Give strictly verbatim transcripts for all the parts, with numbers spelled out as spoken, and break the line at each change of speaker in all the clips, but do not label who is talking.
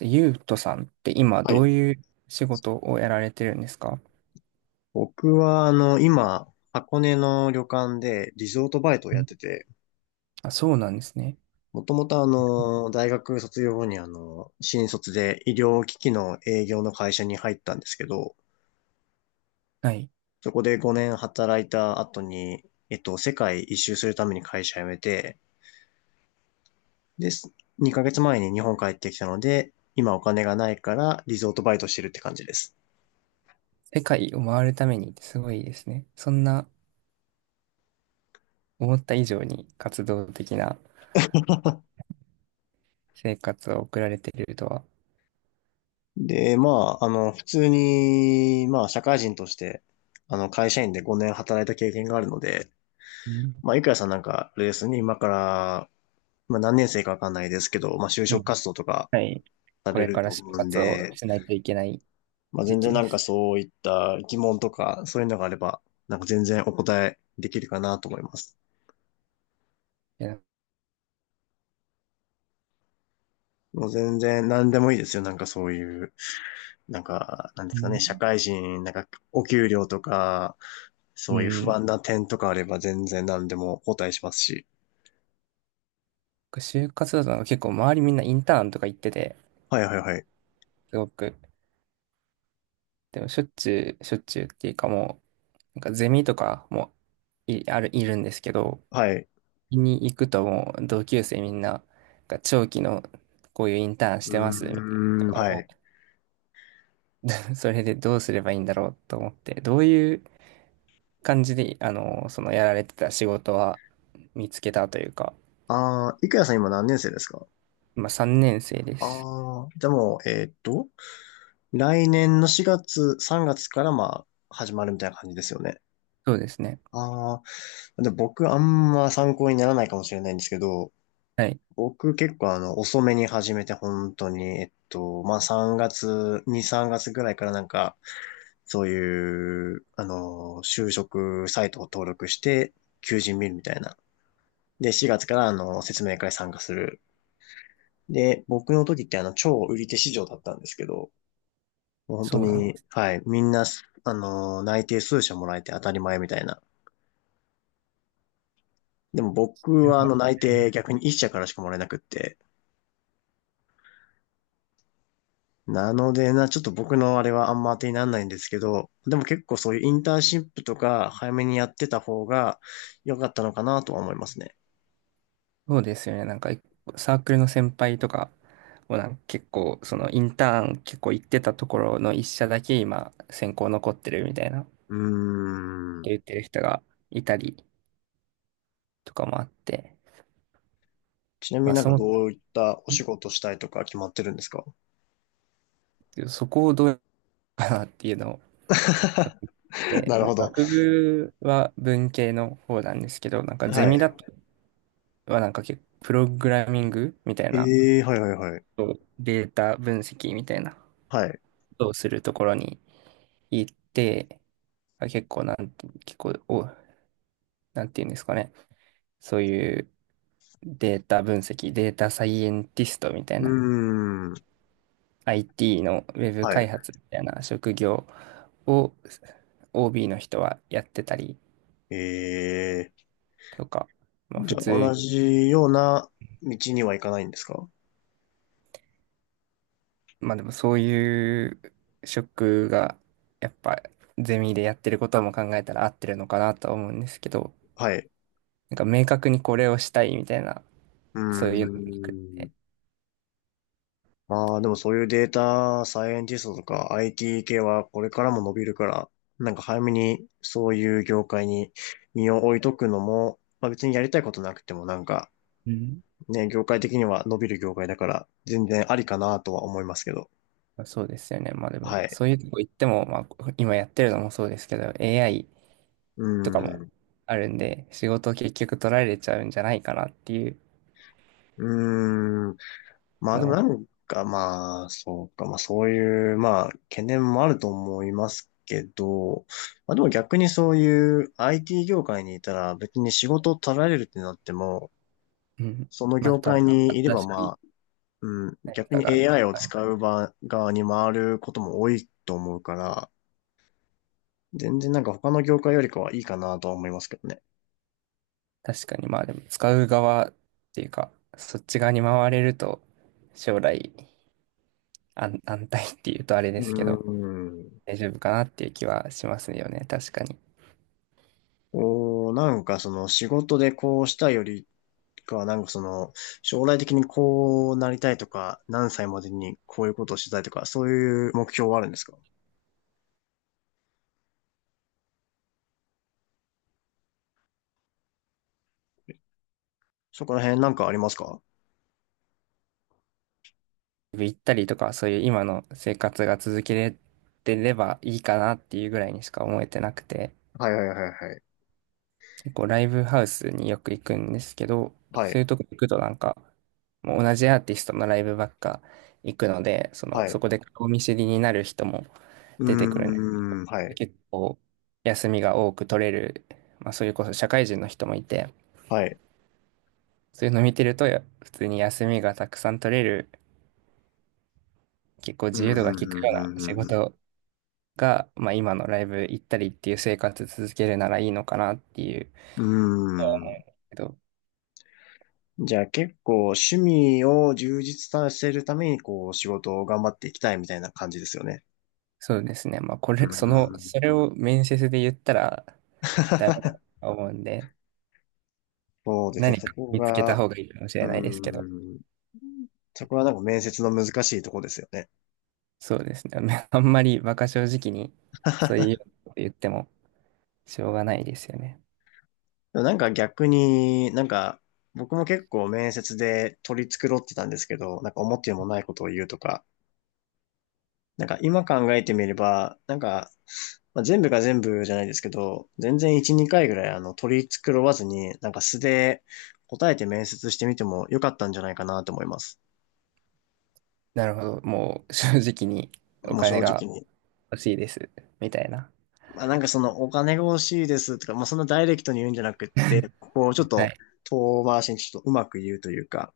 ゆうとさんって今
は
どう
い。
いう仕事をやられてるんですか？
僕は、あの、今、箱根の旅館でリゾートバイトをやっ
ん
てて、
あ、そうなんですね。
もともとあの、大学卒業後にあの、新卒で医療機器の営業の会社に入ったんですけど、
はい。
そこでごねん働いた後に、えっと、世界一周するために会社辞めて、で、にかげつまえに日本帰ってきたので、今お金がないからリゾートバイトしてるって感じです。
世界を回るためにってすごいですね。そんな思った以上に活動的な生活を送られてるとは、
で、まあ、あの、普通に、まあ、社会人として、あの、会社員でごねん働いた経験があるので、
うん。
まあ、いくやさんなんか、レースに今から、まあ、何年生かわかんないですけど、まあ、就
今、
職活動とか
はい。
さ
こ
れ
れ
る
から
と
就
思うん
活を
で、
しないといけない
まあ、
時
全然
期
な
で
んか
す。
そういった疑問とか、そういうのがあれば、なんか全然お答えできるかなと思います。
いや、
もう全然何でもいいですよ、なんかそういうなんか、なんで
う
すかね、社
ん
会人、なんか、お給料とか、
う
そういう不
ん。
安な点とかあれば全然何でもお答えしますし。
就活だとなんか結構周りみんなインターンとか行ってて、
はいはいはい。
すごく、でもしょっちゅう、しょっちゅうっていうかも、なんかゼミとかもい、ある、いるんですけど、
はい。
に行くともう同級生みんな、なんか長期のこういうインターンし
う
てますみたいな人
ーん、
が
は
多
い。
く、それでどうすればいいんだろうと思って、どういう感じで、あの、そのやられてた仕事は見つけたというか、
ああ、いくやさん今何年生ですか？
今さんねん生です。
ああー、じゃあもう、えーっと、来年のしがつ、さんがつからまあ、始まるみたいな感じですよね。
そうですね。
ああ、で僕あんま参考にならないかもしれないんですけど、
はい。
僕結構あの、遅めに始めて本当に、えっと、まあ、さんがつ、に、さんがつぐらいからなんか、そういう、あの、就職サイトを登録して、求人見るみたいな。で、しがつからあの、説明会参加する。で、僕の時ってあの、超売り手市場だったんですけど、もう本
そ
当
うなんで
に、
す。
はい、みんな、あの、内定数社もらえて当たり前みたいな。でも僕はあの、内定逆にいっ社からしかもらえなくって、なのでな、ちょっと僕のあれはあんま当てにならないんですけど、でも結構そういうインターンシップとか早めにやってた方が良かったのかなとは思いますね。
そうですよね。なんか、サークルの先輩とかをなんか結構、そのインターン結構行ってたところの一社だけ今、選考残ってるみたいな、
うーん。
言ってる人がいたりとかもあって、
ちなみ
ま
に
あ、
なん
そ
か
の、
どういったお仕事したいとか決まってるんですか？
そこをどうかなっていうのを、で、
なる
まあ
ほど。
学部は文系の方なんですけど、なんかゼ
は
ミ
い。
だとはなんか結構プログラミングみたいな、
ええーはいはいはい。
そうデータ分析みたいなこ
はい。
とをするところに行って、結構なん、結構、お、なんていうんですかね。そういうデータ分析、データサイエンティストみたい
う
な、
ーん。
アイティー のウェブ
は
開
い。
発みたいな職業を オービー の人はやってたり
ええー
とか、まあ
じ
普
ゃあ
通、
同じような道には行かないんですか？
まあでもそういう職がやっぱゼミでやってることも考えたら合ってるのかなとは思うんですけど、
はい。
なんか明確にこれをしたいみたいな、
うー
そういうのがなくて、
ん。ああ、でもそういうデータサイエンティストとか アイティー 系はこれからも伸びるから、なんか早めにそういう業界に身を置いとくのも、まあ別にやりたいことなくてもなんかね、業界的には伸びる業界だから全然ありかなとは思いますけど。
そうですよね。まあでも、
はい。
そういうとこ行っても、まあ今やってるのもそうですけど、エーアイ
う
とか
ー
も
ん。
あるんで、仕事を結局取られちゃうんじゃないかなっていう
うーん。まあ
の
でもな
も、
んかまあ、そうか、まあそういう、まあ懸念もあると思いますけど、まあでも逆にそういう アイティー 業界にいたら別に仕事を取られるってなっても、
うん、
その
ま
業
た
界にいれ
新
ば
し
ま
い
あ、うん、
何
逆
か
に
があった
エーアイ を
感じ、
使う場側に回ることも多いと思うから、全然なんか他の業界よりかはいいかなとは思いますけどね。
確かにまあでも使う側っていうか、そっち側に回れると、将来安、安泰っていうとあれで
う
すけど、
ーん。
大丈夫かなっていう気はしますよね。確かに。
こう、なんかその仕事でこうしたよりか、なんかその、将来的にこうなりたいとか、何歳までにこういうことをしたいとか、そういう目標はあるんですか？そこら辺なんかありますか？
行ったりとか、そういう今の生活が続けれてればいいかなっていうぐらいにしか思えてなくて、
はいはいはいはい。
結構ライブハウスによく行くんですけど、
は
そう
い。
いうとこ行くとなんか、もう同じアーティストのライブばっか行くので、その、
は
そ
い。
こで顔見知りになる人も
う
出てくるね。
ーん、はい。
結構休みが多く取れる、まあそれこそ社会人の人もいて、
はい。
そういうの見てるとや普通に休みがたくさん取れる、結構
うん、う
自
ん、う
由度が利くような
ん、
仕
うん、
事が、まあ、今のライブ行ったりっていう生活続けるならいいのかなっていう
うん。う
けど、
ーん。じゃあ結構趣味を充実させるために、こう、仕事を頑張っていきたいみたいな感じですよね。
そうですね。まあ、こ
う
れ、その、
ー
それ
ん。
を面接で言ったらダメだと 思うんで、
そうですね。
何
そ
か
こ
見つけた
が、
方がいいかもし
う
れないですけど、
ーん。そこはなんか面接の難しいとこですよね。
そうですね。あんまり馬鹿正直に、そう いうこと言ってもしょうがないですよね。
でもなんか逆に、なんか、僕も結構面接で取り繕ってたんですけど、なんか思ってもないことを言うとか、なんか今考えてみれば、なんか、まあ、全部が全部じゃないですけど、全然いっ、にかいぐらいあの取り繕わずに、なんか素で答えて面接してみてもよかったんじゃないかなと思います。
なるほど。もう正直にお
もう
金
正
が
直に。
欲しいです、みたいな。
まあなんかそのお金が欲しいですとか、まあそんなダイレクトに言うんじゃなくって、こうちょっ
は
と
い。
遠回しにちょっとうまく言うというか、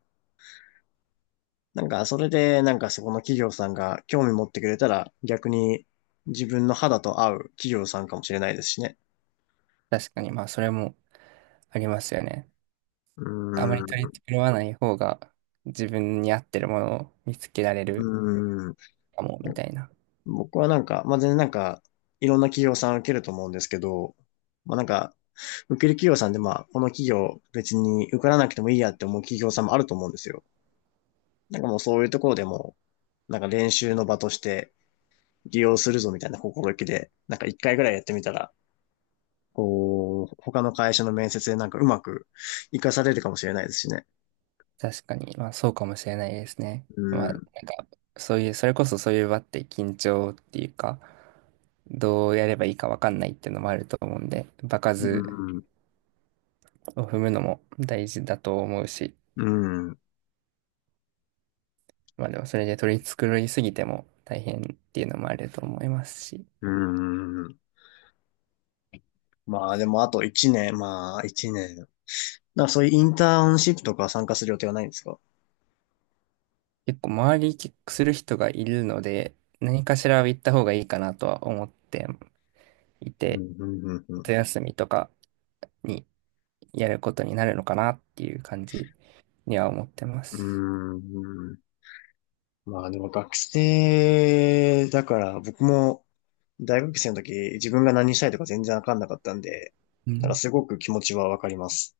なんか、それで、なんかそこの企業さんが興味持ってくれたら、逆に自分の肌と合う企業さんかもしれないですしね。
確かに、まあ、それもありますよね。
う
あまり
ー
取り
ん、
繕わない方が自分に合ってるものを見つけられ
う
る
ーん。
かも、みたいな。
僕はなんか、まあ、全然なんか、いろんな企業さん受けると思うんですけど、まあ、なんか、受ける企業さんでまあ、この企業別に受からなくてもいいやって思う企業さんもあると思うんですよ。なんかもうそういうところでも、なんか練習の場として利用するぞみたいな心意気で、なんかいっかいぐらいやってみたら、こう、他の会社の面接でなんかうまく活かされるかもしれないですしね。
確かに、まあそうかもしれないですね。
う
まあなん
ん、
か、そういう、それこそそういう場って緊張っていうか、どうやればいいかわかんないっていうのもあると思うんで、場
う
数
ん、
を踏むのも大事だと思うし、
うん、
まあでもそれで取り繕いすぎても大変っていうのもあると思いますし、
うん。まあでもあといちねん、まあいちねん。だからそういうインターンシップとか参加する予定はないんですか？
結構周りキックする人がいるので、何かしらは言った方がいいかなとは思ってい
う
て、
ん、うん、うん、う
夏休みとかにやることになるのかなっていう感じには思ってます。
ん。うーん。まあでも学生だから僕も大学生の時自分が何したいとか全然わかんなかったんで、
う
だから
ん。
すごく気持ちはわかります。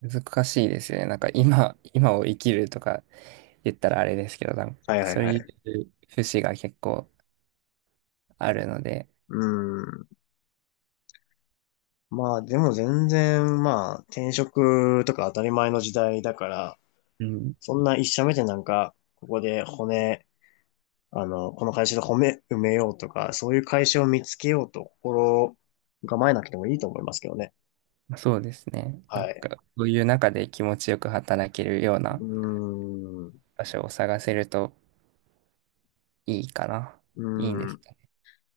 難しいですよね。なんか今、今を生きるとか言ったらあれですけど、なん
はい
か
はい
そう
は
い
い。
う節が結構あるので、
うーん。まあでも全然まあ転職とか当たり前の時代だから、
うん。
そんないっしゃ目でなんか、ここで骨、あの、この会社で骨埋めようとか、そういう会社を見つけようと心構えなくてもいいと思いますけどね。
そうですね。なん
はい。
か、そういう中で気持ちよく働けるような
うーん。う
場所を探せるといいかな。
ー
いいんです
ん。
かね。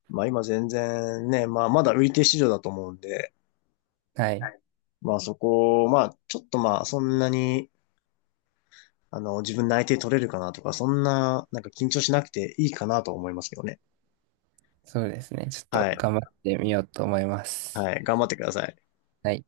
まあ今全然ね、まあまだ売り手市場だと思うんで、
は
は
い。
い。まあそこを、まあちょっとまあそんなに、あの、自分内定取れるかなとか、そんな、なんか緊張しなくていいかなと思いますけどね。
そうですね。ちょっと
はい。
頑張ってみようと思います。
はい。頑張ってください。
はい。